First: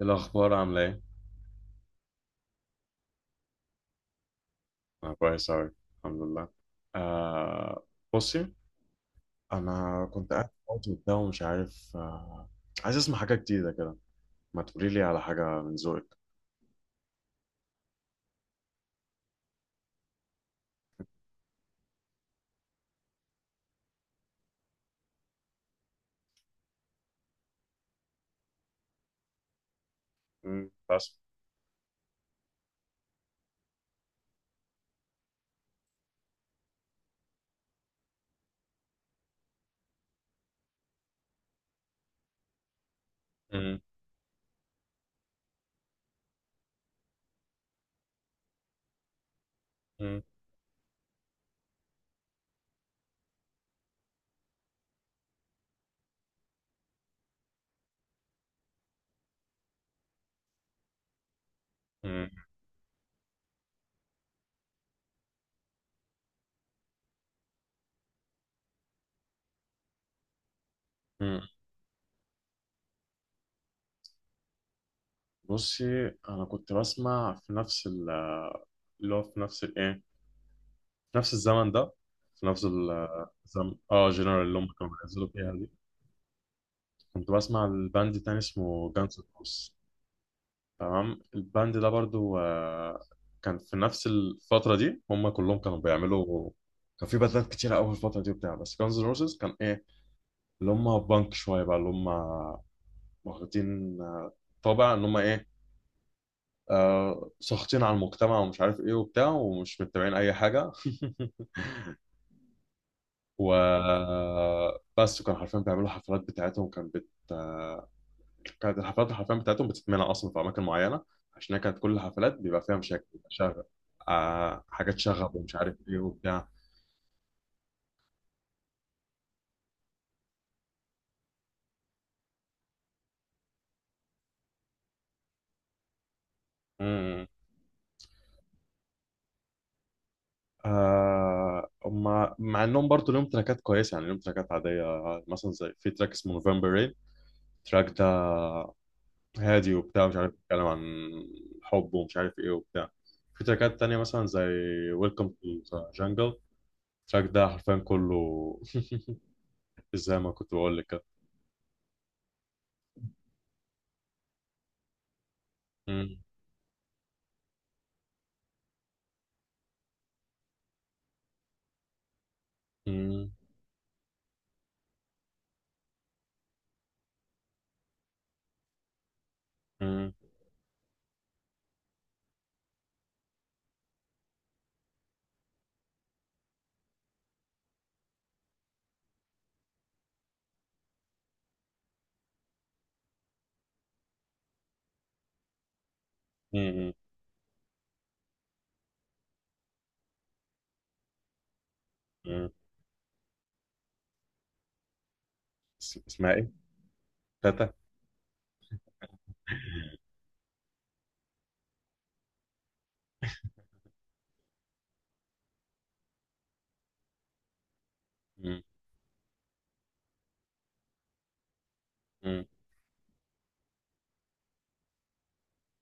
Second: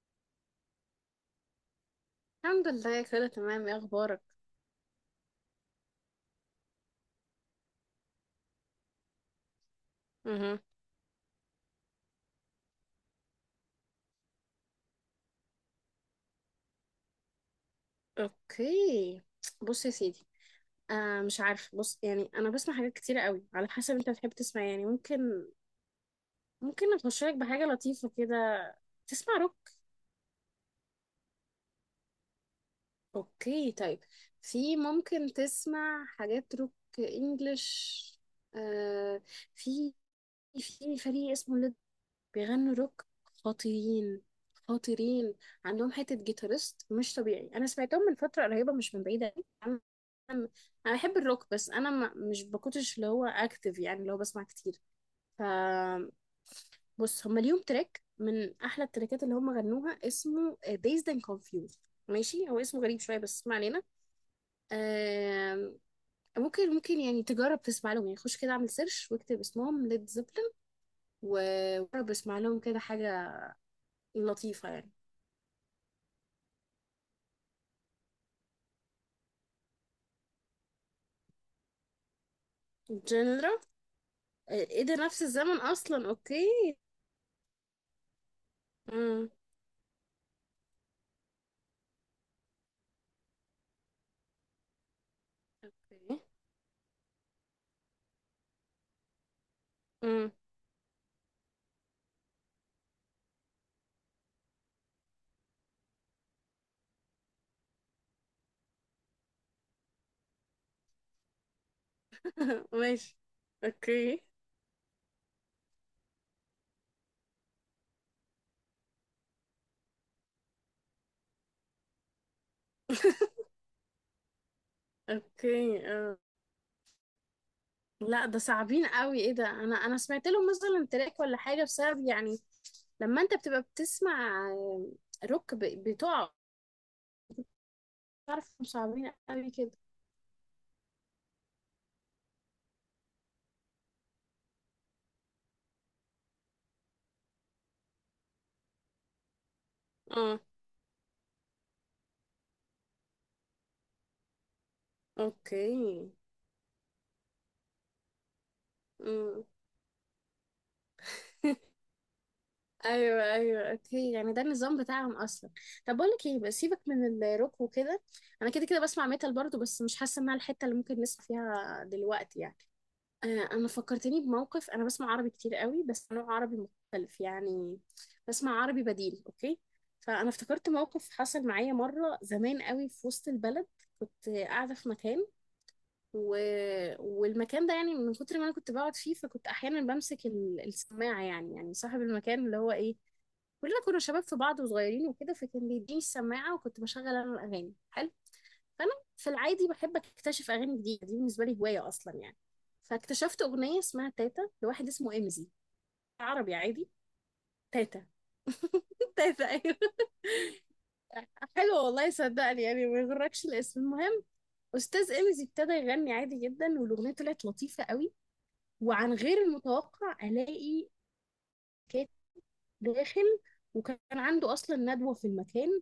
الأخبار عاملة إيه؟ الحمد لله، كله تمام. ايه اخبارك؟ أنا كويس أوي، الحمد لله. آه. بصي، أنا كنت قاعد امم. فاضي وبتاع ومش عارف. عايز أسمع حاجة جديدة كده. ما تقولي لي على حاجة من ذوقك. اوكي. بص يا سيدي. مش عارفه. بص، يعني انا بسمع حاجات كتيره قوي على حسب انت بتحب تسمع إيه. يعني ممكن اخش لك بحاجه لطيفه كده. تسمع روك؟ بس. اوكي، طيب. في ممكن تسمع حاجات روك انجلش. آه في في فريق اسمه بيغنوا روك امم. خطيرين. خطيرين. عندهم حتة جيتارست مش طبيعي. أنا سمعتهم من فترة قريبة، مش من بعيدة أوي. امم. أنا أنا بحب الروك، بس أنا ما مش بكونش اللي هو أكتف، يعني اللي هو بسمع كتير. ف بص، هما ليهم تراك من أحلى التراكات اللي هما غنوها اسمه Dazed and Confused. امم. ماشي، هو اسمه غريب شوية بس اسمع علينا. آم، ممكن يعني تجرب تسمع لهم، يعني خش كده اعمل سيرش واكتب اسمهم ليد زيبلين. امم. وجرب اسمع لهم كده حاجة لطيفة يعني. بصي، أنا كنت بسمع في نفس اللي هو في نفس الإيه؟ في نفس الزمن ده. في نفس جنرا الزمن. جنرال اللي هم ايه كانوا ده! نفس بينزلوا فيها الزمن دي. اصلا. اوكي. كنت بسمع الباند تاني، اسمه جانز امم. روس. تمام. الباند ده برضو، كان في نفس الفترة دي، هم كلهم كانوا اوكي. بيعملوا. كان في باندات كتيرة أوي في الفترة دي وبتاع، بس Guns N' Roses كان إيه، امم. اللي هم بانك شوية بقى، اللي هم واخدين طابع إن هم إيه. ساخطين على المجتمع ومش عارف إيه وبتاع ومش متابعين أي حاجة ماشي. اوكي. وبس. وكانوا حرفيا بيعملوا حفلات بتاعتهم كانت بت... آه، كانت الحفلات الحرفيا بتاعتهم بتتمنع اصلا في اماكن معينه، عشان هي كانت كل الحفلات بيبقى فيها مشاكل، بيبقى شغب. حاجات شغب ومش عارف اوكي. ايه آه. وبتاع. لا، ده صعبين قوي. ايه ده! انا سمعت لهم مثلا تراك ولا حاجة، بسبب يعني لما انت بتبقى بتسمع روك بتقع. امم. تعرف إنهم صعبين قوي كده. مع انهم برضه ليهم تراكات كويسه، يعني ليهم تراكات عاديه. مثلا زي في تراك اسمه نوفمبر رين. التراك ده هادي وبتاع، مش عارف، اه. بيتكلم عن حب ومش عارف ايه وبتاع. في تراكات تانية مثلا زي ويلكم تو اوكي. جانجل. التراك ده حرفيا كله امم. زي ما كنت بقول لك كده. ايوه، ايوه، اوكي. يعني ده النظام بتاعهم اصلا. طب بقول مم. لك ايه، بس سيبك من الروك وكده. انا كده كده بسمع ميتال برضو، بس مش حاسه انها الحته اللي ممكن نسمع فيها دلوقتي يعني. مم. انا فكرتني بموقف. انا بسمع عربي كتير قوي، بس نوع عربي مختلف يعني. بسمع عربي بديل. اوكي. مم. فانا افتكرت موقف حصل معايا مره زمان قوي في وسط البلد. كنت قاعده في مكان و... والمكان ده يعني من كتر ما انا كنت بقعد فيه، فكنت احيانا بمسك السماعه، يعني صاحب المكان اللي هو ايه، كلنا كنا شباب في بعض وصغيرين وكده، فكان بيديني السماعه وكنت مم. بشغل انا الاغاني. حلو. فانا في العادي بحب اكتشف اغاني جديده، دي بالنسبه لي هوايه اصلا يعني. مم. فاكتشفت اغنيه اسمها تاتا لواحد اسمه امزي. اسمها ايه؟ عربي عادي. تاتا. تاتا. تاتا، ايوه. حلو، والله صدقني، يعني ما يغركش الاسم. المهم، استاذ امزي ابتدى يغني عادي جدا، والاغنيه طلعت لطيفه قوي. مم. وعن غير المتوقع الاقي كات مم. داخل، وكان عنده اصلا ندوه في المكان،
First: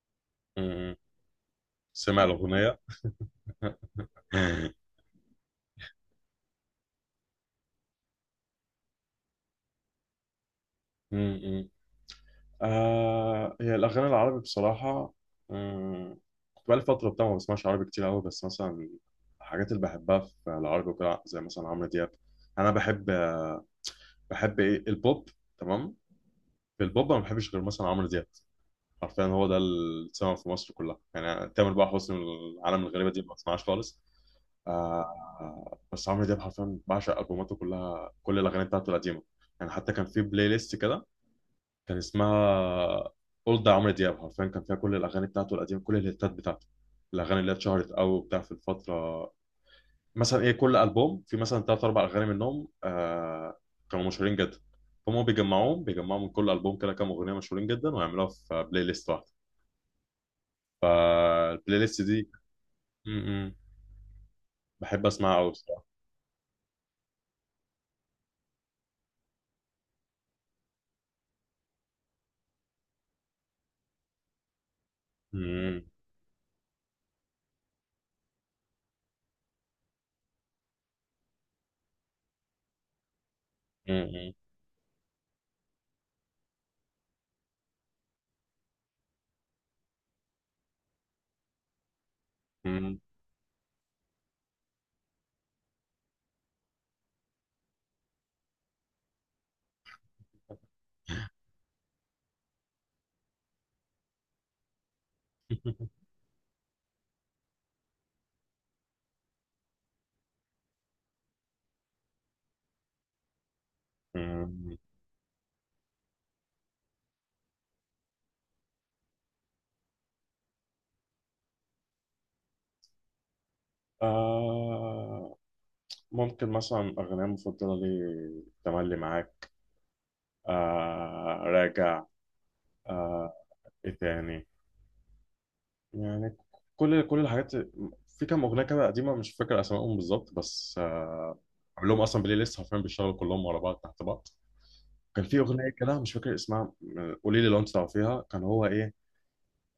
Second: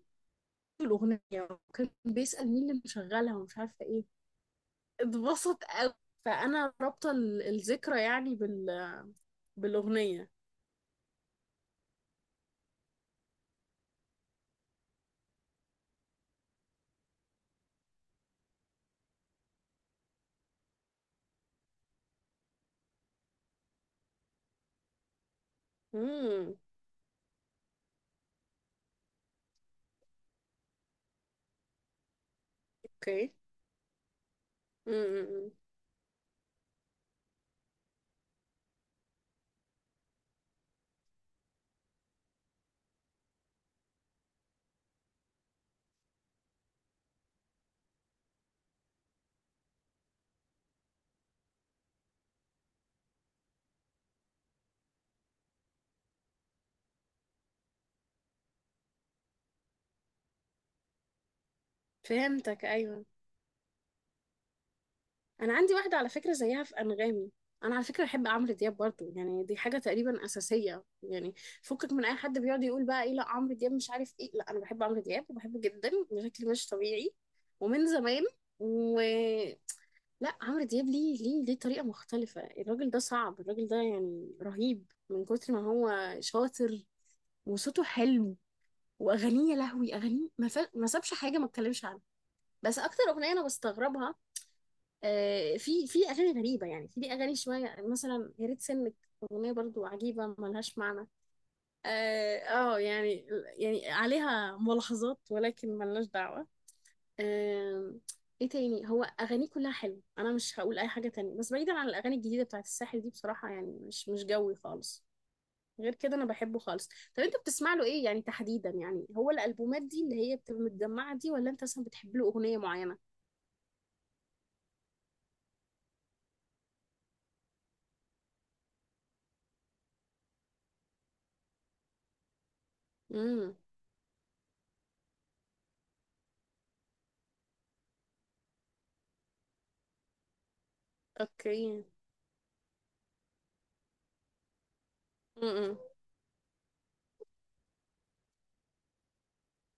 في مم. الاغنيه. وكان سمع بيسال مين الأغنية اللي مشغلها ومش عارفه ايه. اتبسط قوي. فانا رابطه الذكرى يعني بالاغنيه. مم. هي الأغاني العربي بصراحة. مم. كنت بقالي فترة بتاع ما بسمعش عربي كتير أوي، بس مثلا الحاجات اللي بحبها في العربي وكده زي مثلا عمرو دياب. أنا بحب، بحب إيه البوب. تمام. امم. في البوب أنا ما بحبش غير مثلا عمرو دياب. حرفيا هو ده اللي اتسمع في مصر كلها، يعني تامر بقى حسني العالم الغريبة دي اوكي. ما بسمعهاش خالص. امم. بس عمرو دياب حرفيا بعشق ألبوماته كلها، كل الأغاني بتاعته القديمة. يعني حتى كان في بلاي ليست كده، كان اسمها أولد عمرو دياب، حرفيا كان فيها كل الأغاني بتاعته القديمة، كل الهيتات بتاعته، الأغاني اللي هي اتشهرت أوي وبتاع في الفترة. مثلا إيه، كل ألبوم في مثلا تلات أربع أغاني منهم، كانوا مشهورين جدا. فهم بيجمعوهم، بيجمعوا من كل ألبوم كده كام أغنية مشهورين جدا ويعملوها في بلاي ليست واحدة. فالبلاي ليست دي فهمتك، ايوه. م -م. بحب أسمعها أوي انا عندي الصراحة. واحده على فكره زيها في انغامي. انا على فكره بحب عمرو دياب برضو، يعني دي حاجه تقريبا اساسيه يعني. فكك من اي حد بيقعد يقول بقى ايه، لا عمرو دياب مش عارف ايه. لا، انا بحب عمرو دياب وبحبه م- جدا بشكل مش طبيعي. ومن زمان. و لا، عمرو دياب ليه، ليه، ليه طريقه مختلفه. الراجل ده صعب، الراجل ده م- يعني رهيب من كتر ما هو شاطر. وصوته حلو. واغانيه، يا لهوي، اغانيه ما سابش حاجه ما اتكلمش عنها. بس م- اكتر اغنيه انا بستغربها، في اغاني غريبه، يعني في ليه اغاني شويه مثلا يا ريت سنك. اغنيه برضو عجيبه ملهاش معنى. اه آه، يعني يعني عليها ملاحظات ولكن م. ملناش دعوه. آه، ايه تاني، هو اغانيه كلها حلوه. انا مش هقول اي حاجه تانية، بس بعيدا عن الاغاني الجديده بتاعت الساحل دي، بصراحه يعني مش جوي مم. خالص. غير كده انا بحبه خالص. طب انت بتسمع له ايه يعني تحديدا؟ يعني هو الالبومات دي اللي هي بتبقى متجمعه دي، ولا انت اصلا بتحب له اغنيه معينه؟ آه ممكن مثلا أغنية مفضلة لي تملي معاك. راجع. آه. امم. إيه تاني يعني كل الحاجات. في كام أغنية كده قديمة، مش فاكر أسمائهم بالظبط، بس اوكي. عامل لهم أصلا بلاي ليست، حرفيا بيشتغلوا كلهم ورا بعض تحت بعض. كان في أغنية امم. كده مش فاكر اسمها، قولي لي لو أنت تعرفيها، كان هو إيه.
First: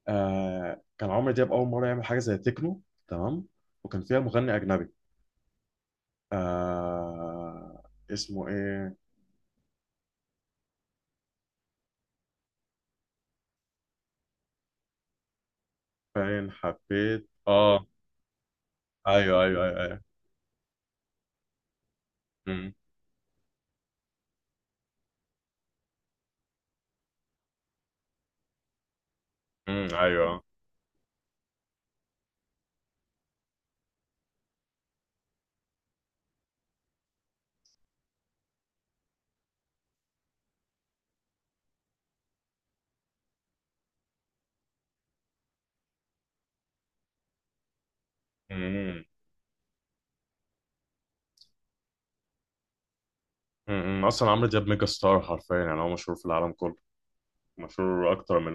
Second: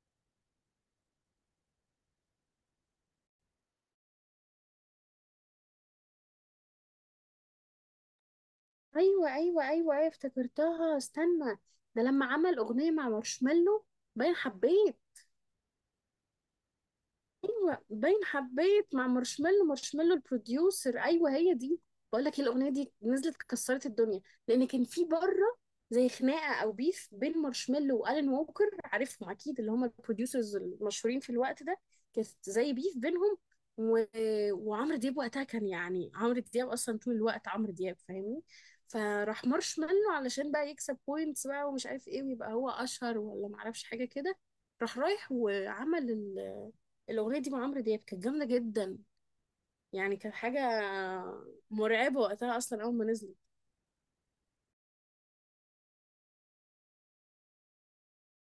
كان عمرو دياب أول مرة يعمل حاجة زي تكنو. تمام. وكان فيها مغني أجنبي. آه اسمه إيه. ايوه، ايوه، ايوه، ايوه، افتكرتها، استنى. ده لما عمل اغنيه مع مارشميلو. باين حبيت. فين حبيت، ايوه، اه. باين حبيت مع ايوه، ايوه، مارشميلو. ايوه، ايوه. مارشميلو البروديوسر. ايوه هي دي. بقول لك الاغنيه امم. دي نزلت كسرت الدنيا. لان كان في بره زي خناقه او بيف بين مارشميلو والان ووكر، عارفهم اكيد، اللي هم امم، ايوه. البروديوسرز المشهورين في الوقت ده. كانت زي بيف بينهم. و... وعمرو دياب وقتها كان، يعني عمرو دياب اصلا طول الوقت عمرو دياب، فاهمني. فراح مارشميلو علشان بقى يكسب بوينتس بقى، ومش عارف ايه، ويبقى هو اشهر ولا معرفش حاجه كده. راح رايح وعمل الاغنيه دي مع عمرو دياب، كانت جامده جدا امم. يعني. كانت حاجه مرعبه وقتها اصلا اول ما نزلت. اصلا عمرو دياب ميجا ستار حرفيا، يعني هو مشهور في العالم كله. مشهور اكتر من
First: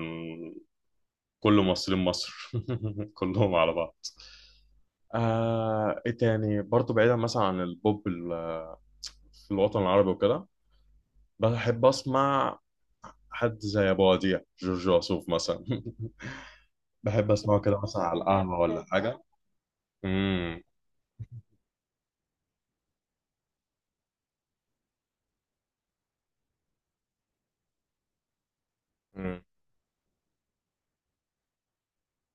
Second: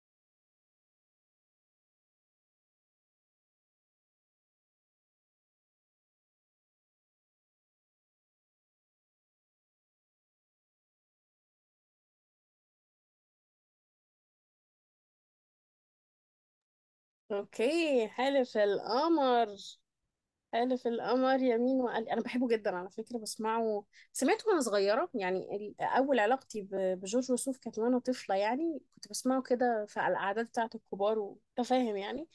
كل ممثلين مصر كلهم على بعض. ايه تاني برضه، بعيدا مثلا عن البوب في الوطن العربي وكده، بحب اسمع حد زي ابو وديع، جورج وسوف مثلا بحب اسمعه كده مثلا اوكي، على حلف القهوه ولا حاجه. القمر. امم. حلف القمر يمين وقال. انا بحبه جدا على فكره، بسمعه. سمعته وانا صغيره، يعني اول علاقتي بجورج وسوف كانت وانا طفله. يعني كنت بسمعه امم. كده في على الاعداد بتاعه الكبار وانت فاهم يعني.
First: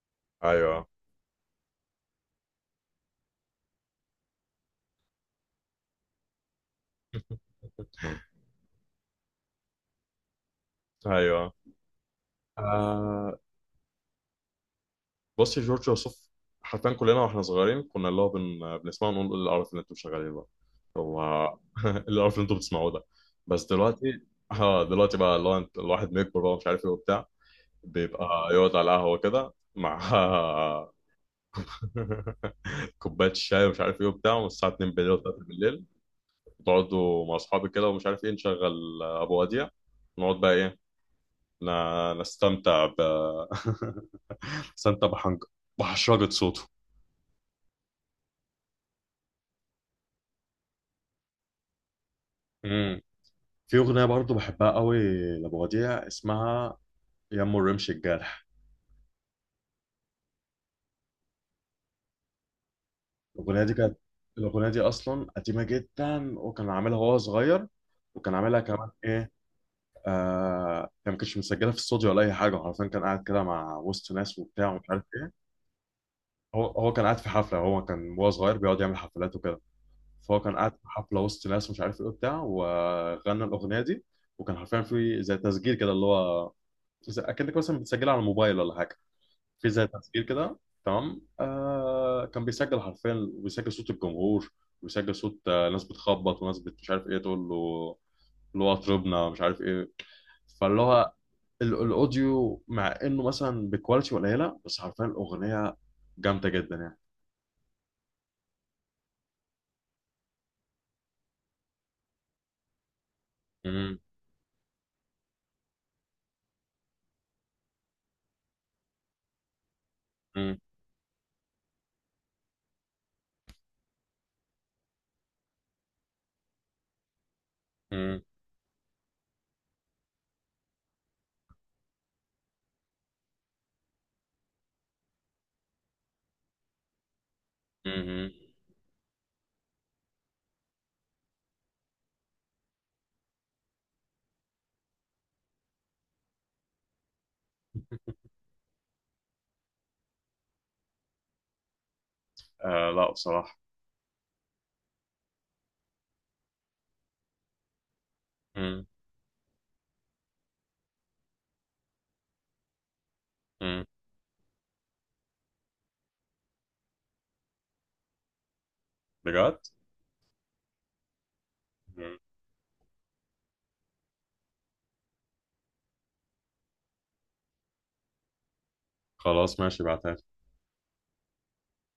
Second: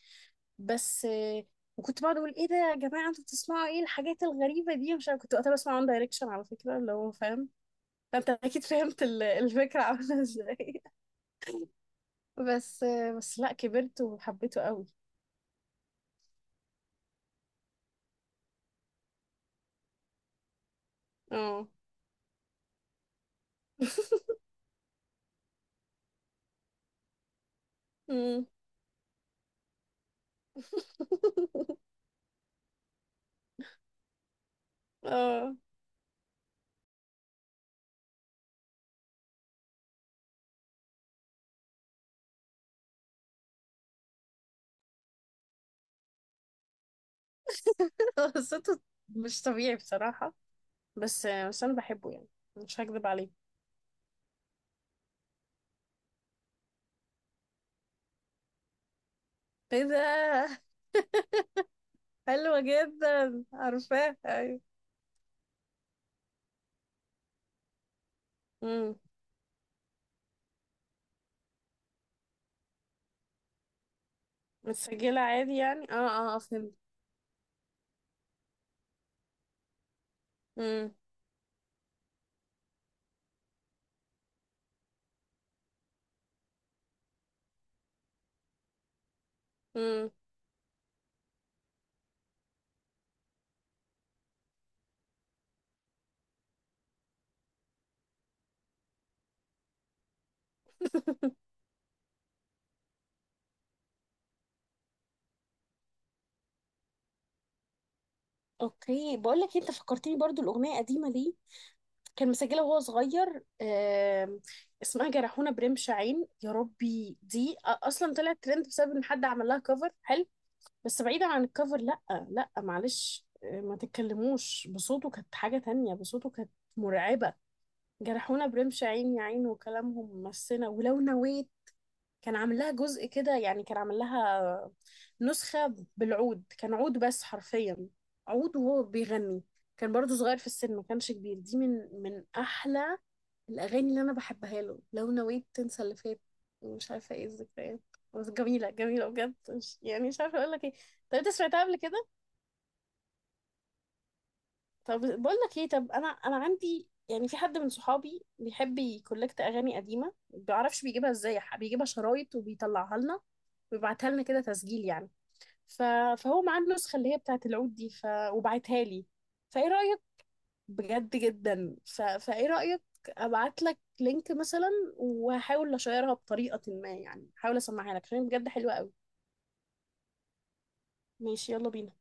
ايوه. بس وكنت بقعد اقول ايه ده يا جماعه، انتوا بتسمعوا ايه الحاجات الغريبه دي. مش عارفة- كنت وقتها بسمع وان دايركشن على فكره، اللي هو فاهم. فانت اكيد فهمت الفكرة عاملة ازاي. ايوه. بس آه. بس لا كبرت وحبيته قوي. بص يا جورج وسوف، حرفيا كلنا واحنا صغيرين كنا اللي هو بنسمعه نقول إيه القرف اللي انتوا شغالين بقى. هو اه. إيه القرف اللي انتوا بتسمعوه ده. بس دلوقتي، اه دلوقتي بقى اللي هو الواحد بيكبر بقى مش عارف ايه وبتاع، أمم. بيبقى يقعد على القهوه كده مع كوبايه شاي ومش عارف ايه وبتاع، والساعه 2 بالليل و3 اه. بالليل، تقعدوا مع اصحابي كده ومش عارف ايه، نشغل ابو وديع. نقعد بقى ايه، ن... نستمتع نستمتع بحشرجه صوته. قصته مش طبيعي بصراحة. بس انا بحبه يعني. مش هكذب عليك. في أغنية برضو بحبها قوي لأبو وديع، اسمها يم الرمش الجارح. ايه ده! حلوة جدا، الأغنية دي كانت عارفاه، ايوه. الأغنية دي أصلا قديمة جدا، وكان عاملها وهو صغير، وكان عاملها امم. كمان إيه. آه كان ما كانش مسجلها في استوديو ولا أي حاجة، عارفين، كان قاعد كده مع وسط ناس وبتاع ومش عارف متسجلة إيه. عادي يعني، اه اه، هو فهمت. هو كان قاعد في حفلة، هو كان وهو صغير بيقعد يعمل حفلات وكده. فهو كان قاعد في امم. حفلة وسط ناس ومش عارف إيه وبتاع، وغنى الأغنية دي. وكان حرفيا في زي تسجيل كده، اللي هو أكنك مثلا بتسجلها على الموبايل ولا حاجة. في زي امم. تسجيل كده. تمام. كان بيسجل حرفيا، وبيسجل صوت الجمهور، وبيسجل صوت ناس بتخبط وناس مش عارف ايه تقول له، اللي هو اطربنا مش عارف ايه. فاللي هو الاوديو، مع انه مثلا بكواليتي قليله، بس حرفيا الاغنيه جامده جدا يعني. اوكي، بقول لك إيه، انت فكرتني برضو الاغنية قديمة ليه. كان مسجلها وهو صغير. مم، اسمها جرحونا برمش عين. يا ربي دي اصلا طلعت ترند بسبب ان حد عمل لها كفر حلو. مم، بس بعيدا عن الكفر، لا لا معلش، ما تتكلموش. بصوته كانت حاجة تانية. بصوته كانت مرعبة. مم، جرحونا برمش عين يا عين، وكلامهم مسنا ولو نويت. كان عامل لها جزء كده، يعني كان عامل لها نسخة بالعود، كان عود بس حرفيا. مم، مم. عود وهو بيغني. كان برضو صغير في السن ما كانش كبير. دي من احلى الاغاني اللي انا بحبها له. لو نويت تنسى اللي فات، ومش عارفه ايه، الذكريات. بس جميله جميله بجد، مش يعني مش عارفه اقول لك ايه. طب انت سمعتها قبل كده؟ آه، لا بصراحه. طب بقول لك ايه. طب انا عندي يعني في حد من صحابي بيحب مم، يكولكت اغاني قديمه، ما بيعرفش بيجيبها ازاي، بيجيبها شرايط وبيطلعها لنا، مم. ويبعتها لنا كده تسجيل يعني. ف... فهو معاه النسخه اللي هي بتاعت العود دي، وبعتها لي. فايه بجد. رايك؟ بجد جدا. مم. فايه رأيك؟ ابعت لك لينك مثلا، وهحاول اشيرها بطريقة ما، يعني هحاول اسمعها لك عشان بجد حلوة قوي. خلاص، ماشي، بعتها. ماشي، يلا بينا.